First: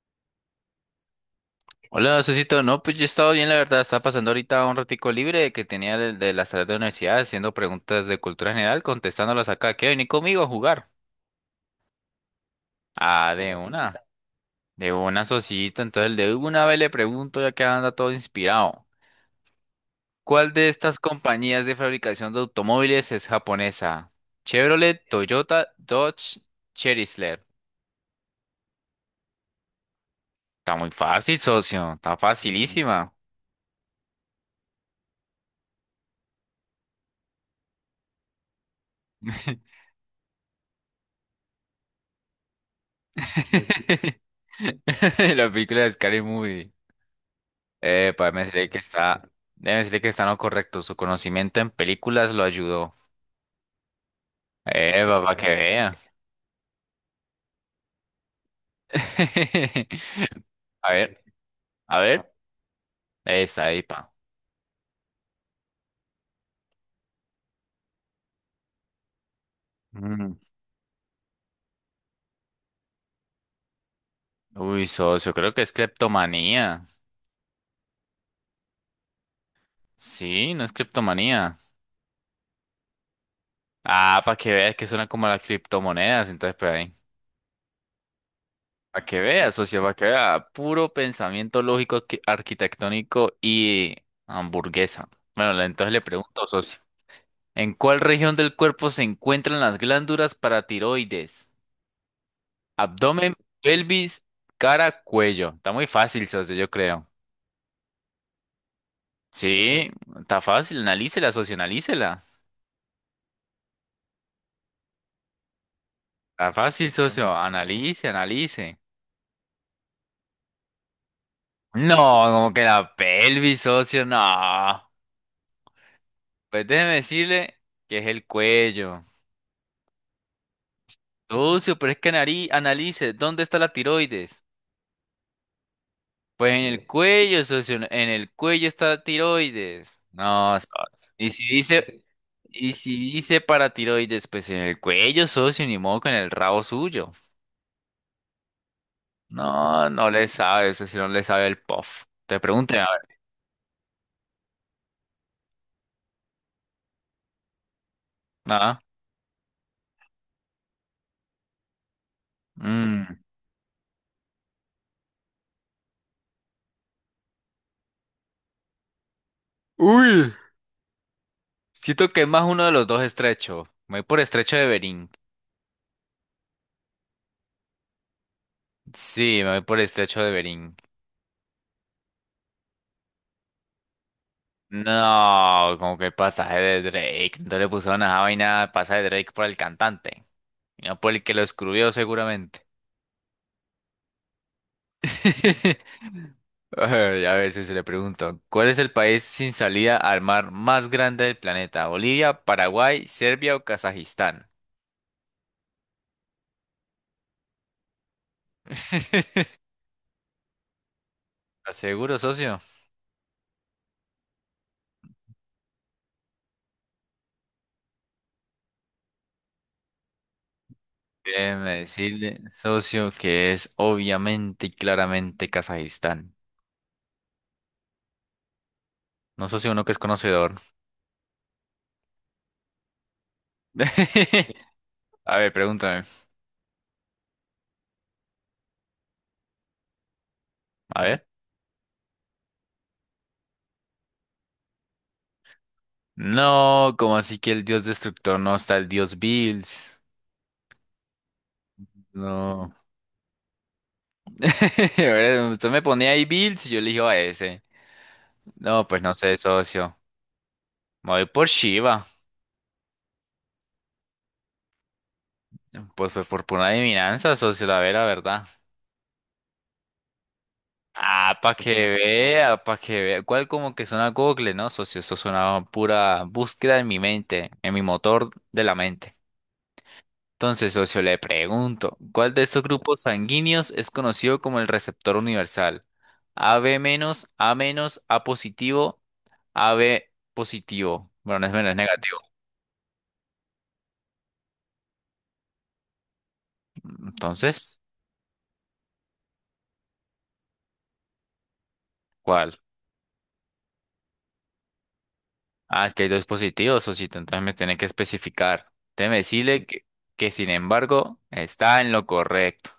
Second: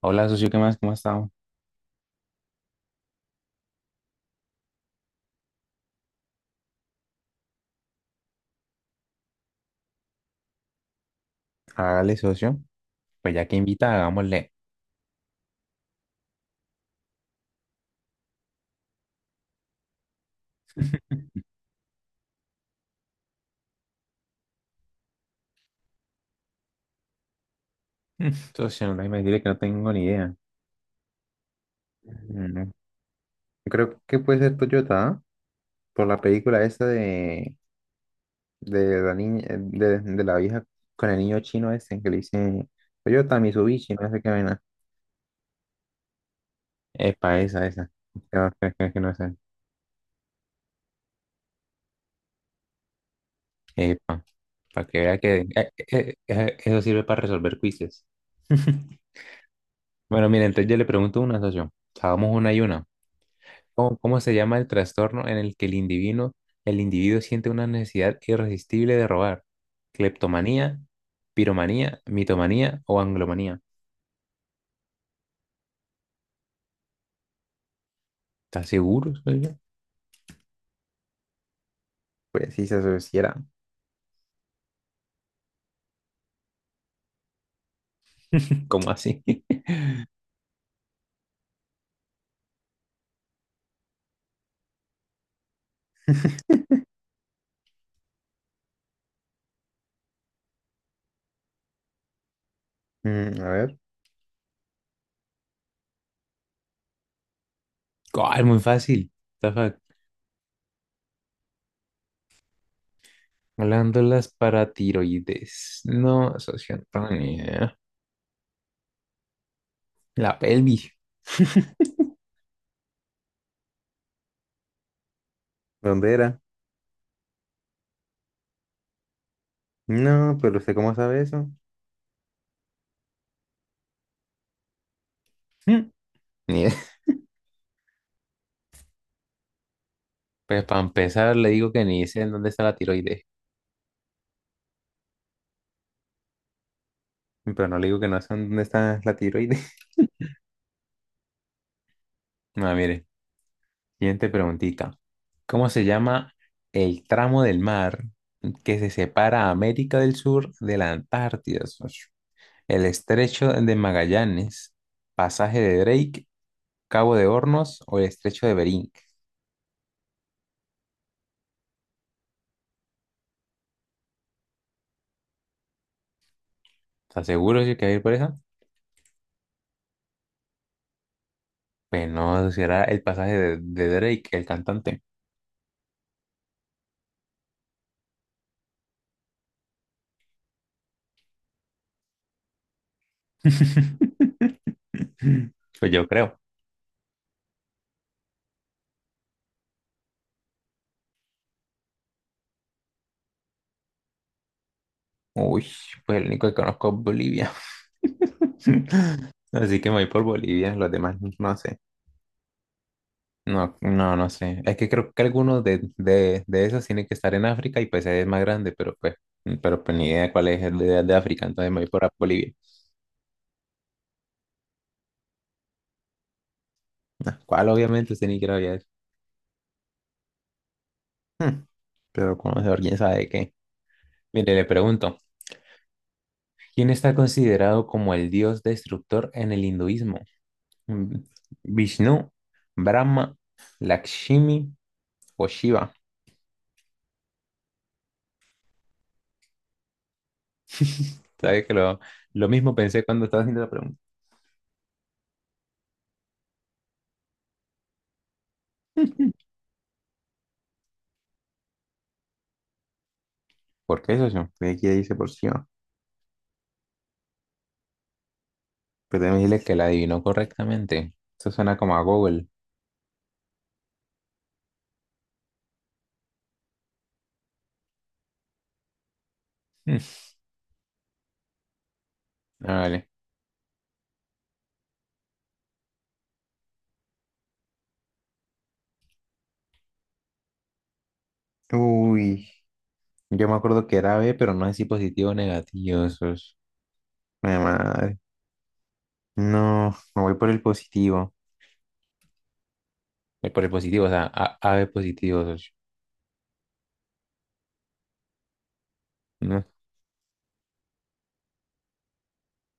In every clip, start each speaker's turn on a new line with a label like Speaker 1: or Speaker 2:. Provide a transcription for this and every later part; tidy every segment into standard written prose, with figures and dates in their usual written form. Speaker 1: Hola, socio, ¿qué más? ¿Cómo ha estado?
Speaker 2: Hola, Susito. No, pues yo he estado bien, la verdad. Estaba pasando ahorita un ratico libre que tenía de las tareas de la universidad, haciendo preguntas de cultura general, contestándolas acá. ¿Qué venir conmigo a jugar?
Speaker 1: Hágale, socio.
Speaker 2: Ah,
Speaker 1: Pues ya
Speaker 2: de
Speaker 1: que invita,
Speaker 2: una.
Speaker 1: hagámosle.
Speaker 2: De una, Susito. Entonces, de una vez le pregunto, ya que anda todo inspirado. ¿Cuál de estas compañías de fabricación de automóviles es japonesa? Chevrolet, Toyota, Dodge, Chrysler.
Speaker 1: Mm, socio, no me diré que no tengo ni idea.
Speaker 2: Está muy fácil, socio. Está
Speaker 1: Mm,
Speaker 2: facilísima.
Speaker 1: Yo creo que puede ser Toyota, ¿ah? Por la película esa de la niña, de la vieja con el niño chino ese que le dice Toyota, Mitsubishi, no sé qué vaina.
Speaker 2: La película de Scary Movie.
Speaker 1: Epa, esa, esa.
Speaker 2: Para
Speaker 1: No,
Speaker 2: decirle que
Speaker 1: que no
Speaker 2: está,
Speaker 1: sé.
Speaker 2: debe decirle que está en lo correcto. Su conocimiento en películas lo ayudó.
Speaker 1: Epa, para que vea que
Speaker 2: Para que vea.
Speaker 1: eso sirve para resolver quizzes. Bueno, mire, entonces yo le
Speaker 2: A ver,
Speaker 1: pregunto una, socio.
Speaker 2: a ver.
Speaker 1: Hagamos una y una.
Speaker 2: Esa, ahí,
Speaker 1: ¿Cómo,
Speaker 2: pa.
Speaker 1: cómo se llama el trastorno en el que el individuo siente una necesidad irresistible de robar?
Speaker 2: Mm.
Speaker 1: ¿Cleptomanía, piromanía, mitomanía o anglomanía?
Speaker 2: Uy, socio, creo que es criptomanía.
Speaker 1: ¿Estás seguro? ¿Soy yo?
Speaker 2: Sí, no es criptomanía.
Speaker 1: Pues sí se asociará.
Speaker 2: Ah, para que veas que suena como las criptomonedas. Entonces, pues ahí.
Speaker 1: ¿Cómo
Speaker 2: Para que
Speaker 1: así?
Speaker 2: veas, socio, para que vea. Puro pensamiento lógico, arquitectónico y hamburguesa. Bueno, entonces le pregunto, socio. ¿En cuál región del cuerpo se encuentran las glándulas paratiroides? Abdomen,
Speaker 1: Mm, a ver.
Speaker 2: pelvis, cara, cuello. Está muy fácil, socio, yo creo.
Speaker 1: Ah, es muy fácil. What the fuck.
Speaker 2: Sí, está fácil. Analícela, socio, analícela.
Speaker 1: Glándulas paratiroides. No,
Speaker 2: Está
Speaker 1: socio, no
Speaker 2: fácil,
Speaker 1: tengo
Speaker 2: socio.
Speaker 1: ni idea.
Speaker 2: Analice, analice.
Speaker 1: La pelvis.
Speaker 2: No, como que la pelvis, socio, no.
Speaker 1: ¿Dónde era?
Speaker 2: Pues déjeme decirle que es el cuello.
Speaker 1: No, pero ¿usted cómo sabe eso?
Speaker 2: Socio, pero es que analice, ¿dónde está la tiroides?
Speaker 1: Mm.
Speaker 2: Pues
Speaker 1: Ni
Speaker 2: en
Speaker 1: idea.
Speaker 2: el cuello, socio, en el cuello está tiroides. No,
Speaker 1: Pues para
Speaker 2: socio. Y
Speaker 1: empezar,
Speaker 2: si
Speaker 1: le digo que
Speaker 2: dice,
Speaker 1: ni sé en dónde está
Speaker 2: y
Speaker 1: la
Speaker 2: si
Speaker 1: tiroides,
Speaker 2: dice para tiroides, pues en el cuello, socio, ni modo con el rabo suyo.
Speaker 1: pero no le digo que no sé en dónde está la tiroides.
Speaker 2: No, no le sabe, socio, no le sabe el puff. Te
Speaker 1: No,
Speaker 2: pregunté, a
Speaker 1: mire,
Speaker 2: ver.
Speaker 1: siguiente preguntita. ¿Cómo se llama el tramo del mar que
Speaker 2: Ah,
Speaker 1: se separa a América del Sur de la Antártida, socio? ¿El
Speaker 2: mm.
Speaker 1: estrecho de Magallanes, pasaje de Drake, Cabo de Hornos o el estrecho de Bering?
Speaker 2: Uy, siento que es más uno de los dos estrecho. Me voy por estrecho de Bering.
Speaker 1: ¿Estás seguro, socio, que va a ir por esa?
Speaker 2: Sí, me voy por estrecho de Bering.
Speaker 1: Pues no, será el pasaje de Drake, el cantante.
Speaker 2: No, como que pasaje de Drake. No le pusieron a esa vaina pasaje de Drake por el cantante. No, por el que lo escribió seguramente.
Speaker 1: Pues yo creo.
Speaker 2: Ay, a ver si se le pregunto. ¿Cuál es el país sin salida al mar más grande del planeta? ¿Bolivia, Paraguay, Serbia o Kazajistán?
Speaker 1: Uy, pues el único que conozco es Bolivia. Así que me voy por Bolivia, los demás no
Speaker 2: ¿Estás
Speaker 1: sé.
Speaker 2: seguro, socio?
Speaker 1: No, no, no sé. Es que creo que algunos de esos tienen que estar en África y pues es más grande, pero pues ni idea cuál es el de África,
Speaker 2: Déjeme
Speaker 1: entonces me voy por
Speaker 2: decirle,
Speaker 1: Bolivia.
Speaker 2: socio, que es obviamente y claramente Kazajistán.
Speaker 1: Ah, ¿cuál? Obviamente usted ni quiere había.
Speaker 2: No, socio, uno que es conocedor.
Speaker 1: Hmm, pero conocedor, quién sabe de qué. Mire, le pregunto,
Speaker 2: A ver, pregúntame.
Speaker 1: ¿quién está considerado como el dios destructor en el hinduismo?
Speaker 2: A
Speaker 1: Mm,
Speaker 2: ver.
Speaker 1: ¿Vishnu, Brahma, Lakshmi o Shiva?
Speaker 2: No, como así que el dios destructor no está el dios Bills?
Speaker 1: Sabes que lo
Speaker 2: No.
Speaker 1: mismo pensé cuando estaba haciendo la pregunta.
Speaker 2: Ahora, usted me ponía ahí Bills y yo elijo a ese. No, pues no sé, socio. Me voy por Shiva.
Speaker 1: ¿Por qué, socio? ¿Qué quiere dice por sí?
Speaker 2: Pues fue por pura adivinanza, socio, verdad.
Speaker 1: Pero déjame decirle que la adivinó correctamente.
Speaker 2: Ah,
Speaker 1: Eso
Speaker 2: para que
Speaker 1: suena como a Google.
Speaker 2: vea, para que vea. ¿Cuál como que suena Google, no, socio? Eso suena a pura búsqueda en mi mente, en mi motor de la mente.
Speaker 1: Mm,
Speaker 2: Entonces, socio, le pregunto, ¿cuál de estos
Speaker 1: ah,
Speaker 2: grupos
Speaker 1: vale.
Speaker 2: sanguíneos es conocido como el receptor universal? AB menos, A menos, A positivo, AB positivo. Bueno, no es menos, es negativo.
Speaker 1: Uy, yo me acuerdo que era B, pero no sé si positivo o negativo, socio. Ay,
Speaker 2: Entonces,
Speaker 1: madre. No, me voy por el positivo.
Speaker 2: ¿cuál?
Speaker 1: Voy por el positivo, o sea, A, AB positivo, socio.
Speaker 2: Ah, es que hay dos positivos, socito, entonces me tiene que especificar. Déjeme
Speaker 1: No.
Speaker 2: decirle que, sin embargo, está en lo correcto.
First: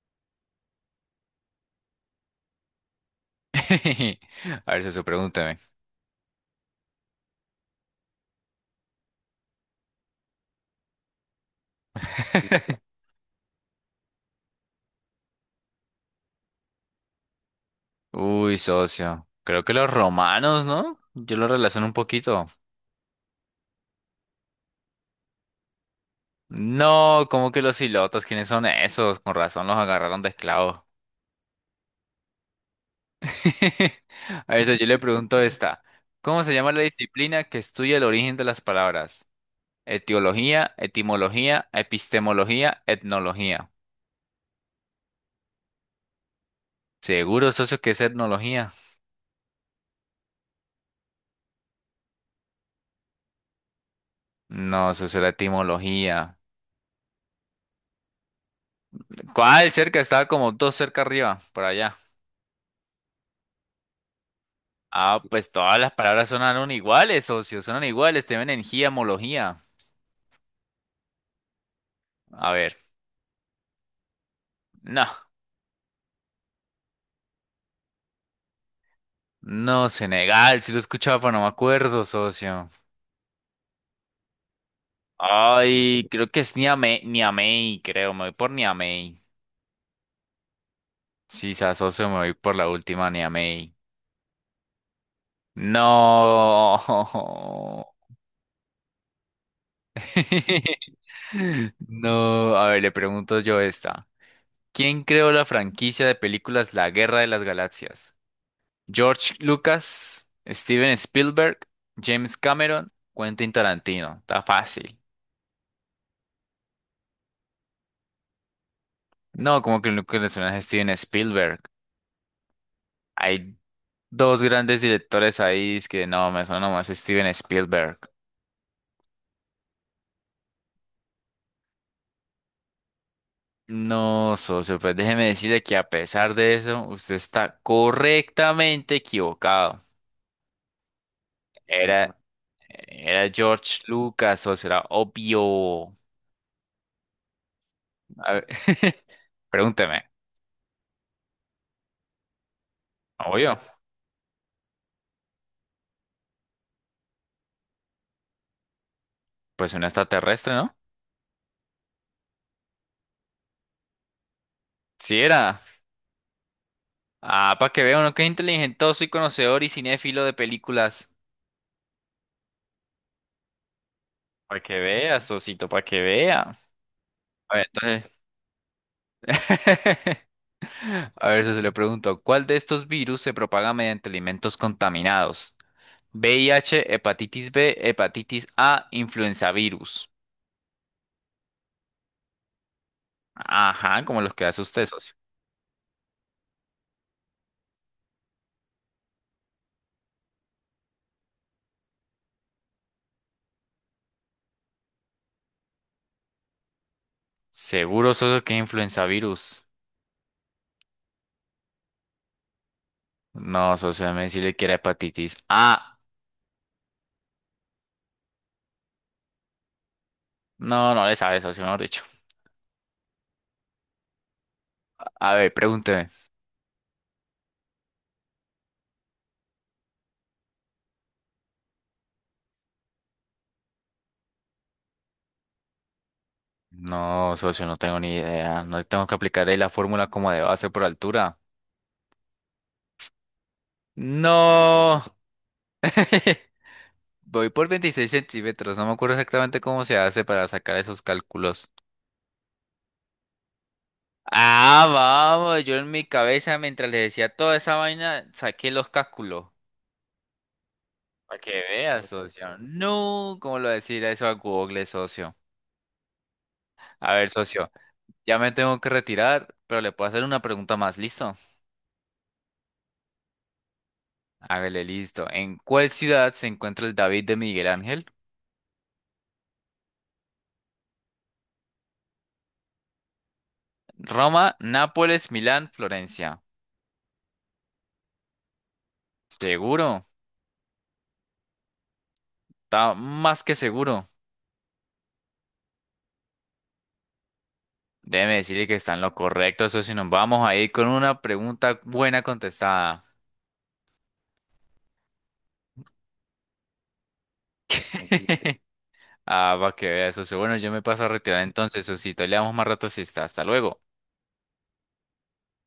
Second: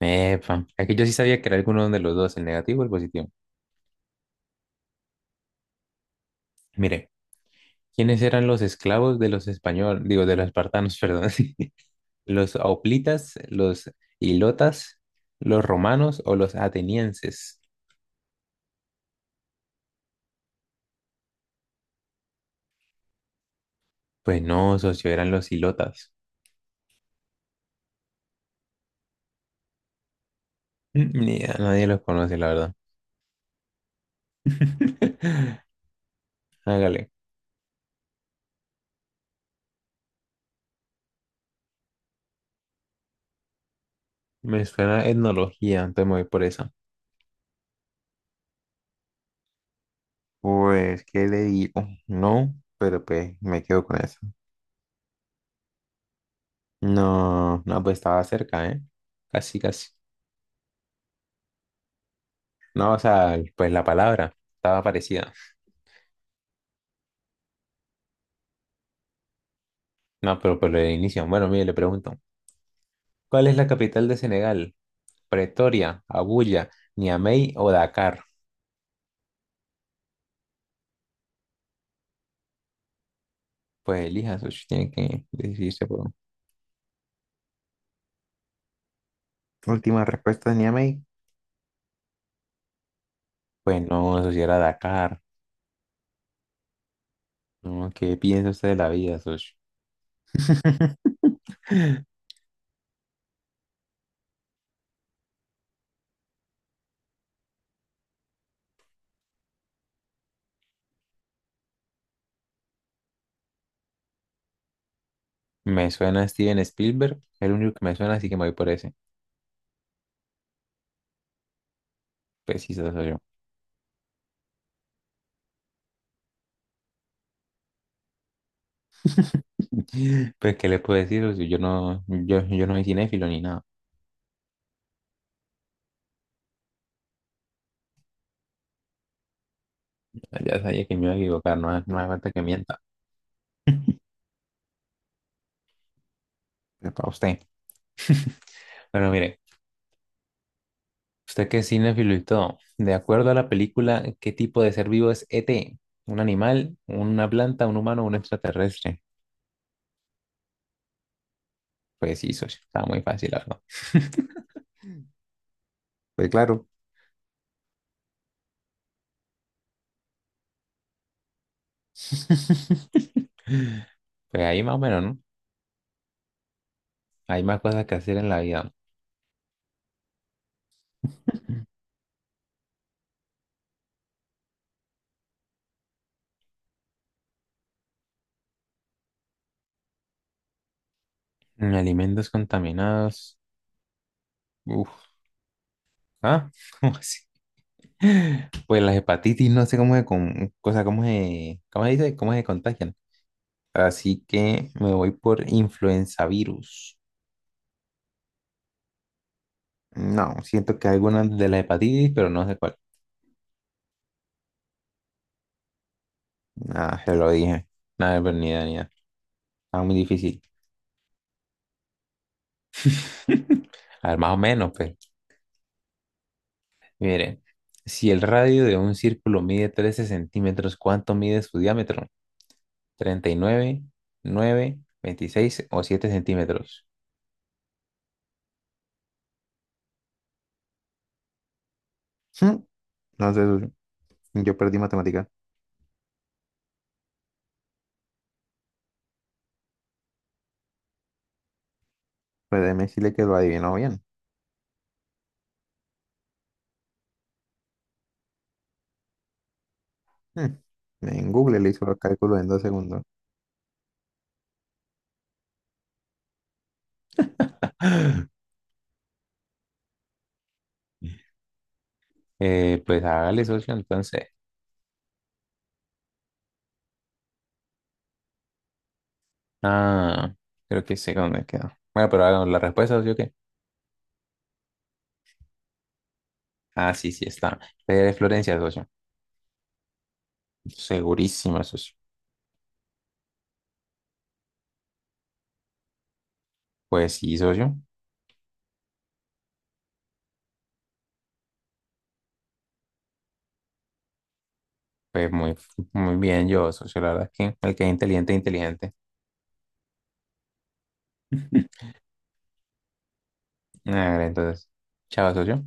Speaker 1: Epa. Aquí yo sí sabía que era alguno de los dos, el negativo o el positivo.
Speaker 2: A ver, socio, pregúnteme.
Speaker 1: Mire, ¿quiénes eran los esclavos de los españoles? Digo, de los espartanos, perdón. ¿Sí? Los hoplitas, los ilotas, los romanos o los atenienses.
Speaker 2: Uy, socio, creo que los romanos, ¿no? Yo lo relaciono un poquito.
Speaker 1: Pues no, socio, eran los ilotas.
Speaker 2: No, como que los ilotas? ¿Quiénes son esos? Con razón los agarraron de esclavos.
Speaker 1: Ni a nadie los conoce, la verdad.
Speaker 2: A eso yo le pregunto esta. ¿Cómo se llama la
Speaker 1: Hágale.
Speaker 2: disciplina que estudia el origen de las palabras? Etiología, etimología, epistemología, etnología.
Speaker 1: Me suena etnología, entonces me voy por esa.
Speaker 2: ¿Seguro, socio, que es etnología?
Speaker 1: Pues, ¿qué le digo? No, pero pues me quedo con eso.
Speaker 2: No, socio, era etimología.
Speaker 1: No, no, pues estaba cerca, ¿eh? Casi,
Speaker 2: ¿Cuál?
Speaker 1: casi.
Speaker 2: Cerca, estaba como dos cerca arriba, por allá.
Speaker 1: No, o sea, pues la palabra estaba
Speaker 2: Ah,
Speaker 1: parecida.
Speaker 2: pues todas las palabras sonaron iguales, socio, sonan iguales, te ven en giamología.
Speaker 1: No, pero por el inicio. Bueno, mire, le pregunto.
Speaker 2: A ver,
Speaker 1: ¿Cuál es la capital de Senegal?
Speaker 2: no.
Speaker 1: Pretoria, Abuya, Niamey o Dakar.
Speaker 2: No, Senegal, si lo escuchaba, pero no me acuerdo, socio.
Speaker 1: Pues elija, socio, tiene que decidirse
Speaker 2: Ay,
Speaker 1: por
Speaker 2: creo que es Niamey, Niamey, creo, me voy por Niamey.
Speaker 1: última respuesta de Niamey.
Speaker 2: Sí, socio, me voy por la última Niamey.
Speaker 1: Pues no, socio, era Dakar.
Speaker 2: No.
Speaker 1: No, ¿qué piensa usted de la vida, socio?
Speaker 2: No, a ver, le pregunto yo esta. ¿Quién creó la franquicia de películas La Guerra de las Galaxias? George Lucas, Steven Spielberg, James Cameron, Quentin Tarantino. Está fácil.
Speaker 1: Me suena Steven Spielberg, es el único que me suena, así que me voy por ese.
Speaker 2: No, como que lo que le suena es Steven Spielberg.
Speaker 1: Pues sí, eso soy yo.
Speaker 2: Hay dos grandes directores ahí, es que no, me suena nomás Steven Spielberg.
Speaker 1: Pues, ¿qué le puedo decir, socio? Yo no soy cinéfilo ni nada.
Speaker 2: No, socio, pues déjeme decirle que, a pesar de eso, usted está correctamente equivocado.
Speaker 1: Ya sabía que me iba a equivocar, no, no hace
Speaker 2: Era,
Speaker 1: falta que mienta.
Speaker 2: era George Lucas, socio, era obvio.
Speaker 1: Es para usted.
Speaker 2: A ver,
Speaker 1: Bueno, mire.
Speaker 2: pregúnteme.
Speaker 1: Usted que es cinéfilo y todo, de acuerdo a la
Speaker 2: Obvio,
Speaker 1: película, ¿qué tipo de ser vivo es ET? ¿Un animal, una planta, un humano, un extraterrestre?
Speaker 2: pues un extraterrestre, ¿no?
Speaker 1: Pues sí, socio, estaba muy fácil, la verdad.
Speaker 2: Sí era.
Speaker 1: Pues claro.
Speaker 2: Ah, para que vea, uno que es inteligentoso y conocedor y cinéfilo de películas.
Speaker 1: Pues
Speaker 2: Para
Speaker 1: ahí más
Speaker 2: que
Speaker 1: o menos, ¿no?
Speaker 2: vea, socito, para que vea.
Speaker 1: Hay
Speaker 2: A
Speaker 1: más
Speaker 2: ver,
Speaker 1: cosas que
Speaker 2: entonces.
Speaker 1: hacer en la vida.
Speaker 2: A ver, se le pregunto, ¿cuál de estos virus se propaga mediante alimentos contaminados? VIH, hepatitis B, hepatitis A, influenza virus.
Speaker 1: Mm, alimentos contaminados.
Speaker 2: Ajá, como los que hace usted,
Speaker 1: Uf,
Speaker 2: socio.
Speaker 1: ¿ah? ¿Cómo así? Pues las hepatitis, no sé cómo se dice, cómo se contagian. Así que me voy por influenza virus.
Speaker 2: ¿Seguro, socio, que es influenza virus?
Speaker 1: No, siento que alguna de la hepatitis, pero no sé cuál.
Speaker 2: No, socio, me decirle que era hepatitis A.
Speaker 1: Ah, se lo dije. Nada, pero ni idea, ni idea. Está muy difícil.
Speaker 2: No, no le sabe, socio, mejor dicho.
Speaker 1: A ver, más o menos, pues.
Speaker 2: A ver, pregúnteme.
Speaker 1: Mire, si el radio de un círculo mide 13 centímetros, ¿cuánto mide su diámetro? ¿39, 9, 26 o 7 centímetros?
Speaker 2: No, socio, no tengo ni idea. No tengo que aplicar ahí la fórmula como de base por altura.
Speaker 1: Hmm, no sé, socio, yo perdí
Speaker 2: No.
Speaker 1: matemática.
Speaker 2: Voy por 26 cm, no me acuerdo exactamente cómo se hace para sacar esos cálculos.
Speaker 1: Pero déjeme decirle que lo adivinó bien.
Speaker 2: Ah, vamos, yo en mi cabeza, mientras le decía toda esa vaina, saqué los cálculos.
Speaker 1: Hmm, en
Speaker 2: Para que
Speaker 1: Google le hizo los
Speaker 2: veas,
Speaker 1: cálculos
Speaker 2: socio.
Speaker 1: en 2 segundos.
Speaker 2: No, ¿cómo lo decir eso a Google, socio? A ver, socio, ya me tengo que retirar, pero le puedo hacer una pregunta más, ¿listo?
Speaker 1: Pues hágale, socio, entonces.
Speaker 2: Hágale, listo. ¿En cuál ciudad se encuentra el David de Miguel Ángel?
Speaker 1: Ah, creo que sé dónde quedó. Bueno, pero hagamos la respuesta, socio, ¿qué?
Speaker 2: Roma, Nápoles, Milán, Florencia.
Speaker 1: Ah, sí, sí, está. Fue de Florencia, socio.
Speaker 2: ¿Seguro?
Speaker 1: Segurísima, socio.
Speaker 2: Está más que seguro.
Speaker 1: Pues sí, socio.
Speaker 2: Déjeme decirle que está en lo correcto, socio. Nos vamos a ir con una pregunta buena contestada.
Speaker 1: Pues muy, muy bien yo, socio. La verdad es que el que es inteligente, inteligente.
Speaker 2: Ah, para que vea, socio. Bueno, yo me paso a retirar entonces, socio. Le damos más rato si está. Hasta luego.
Speaker 1: A ver, entonces. Chao, socio.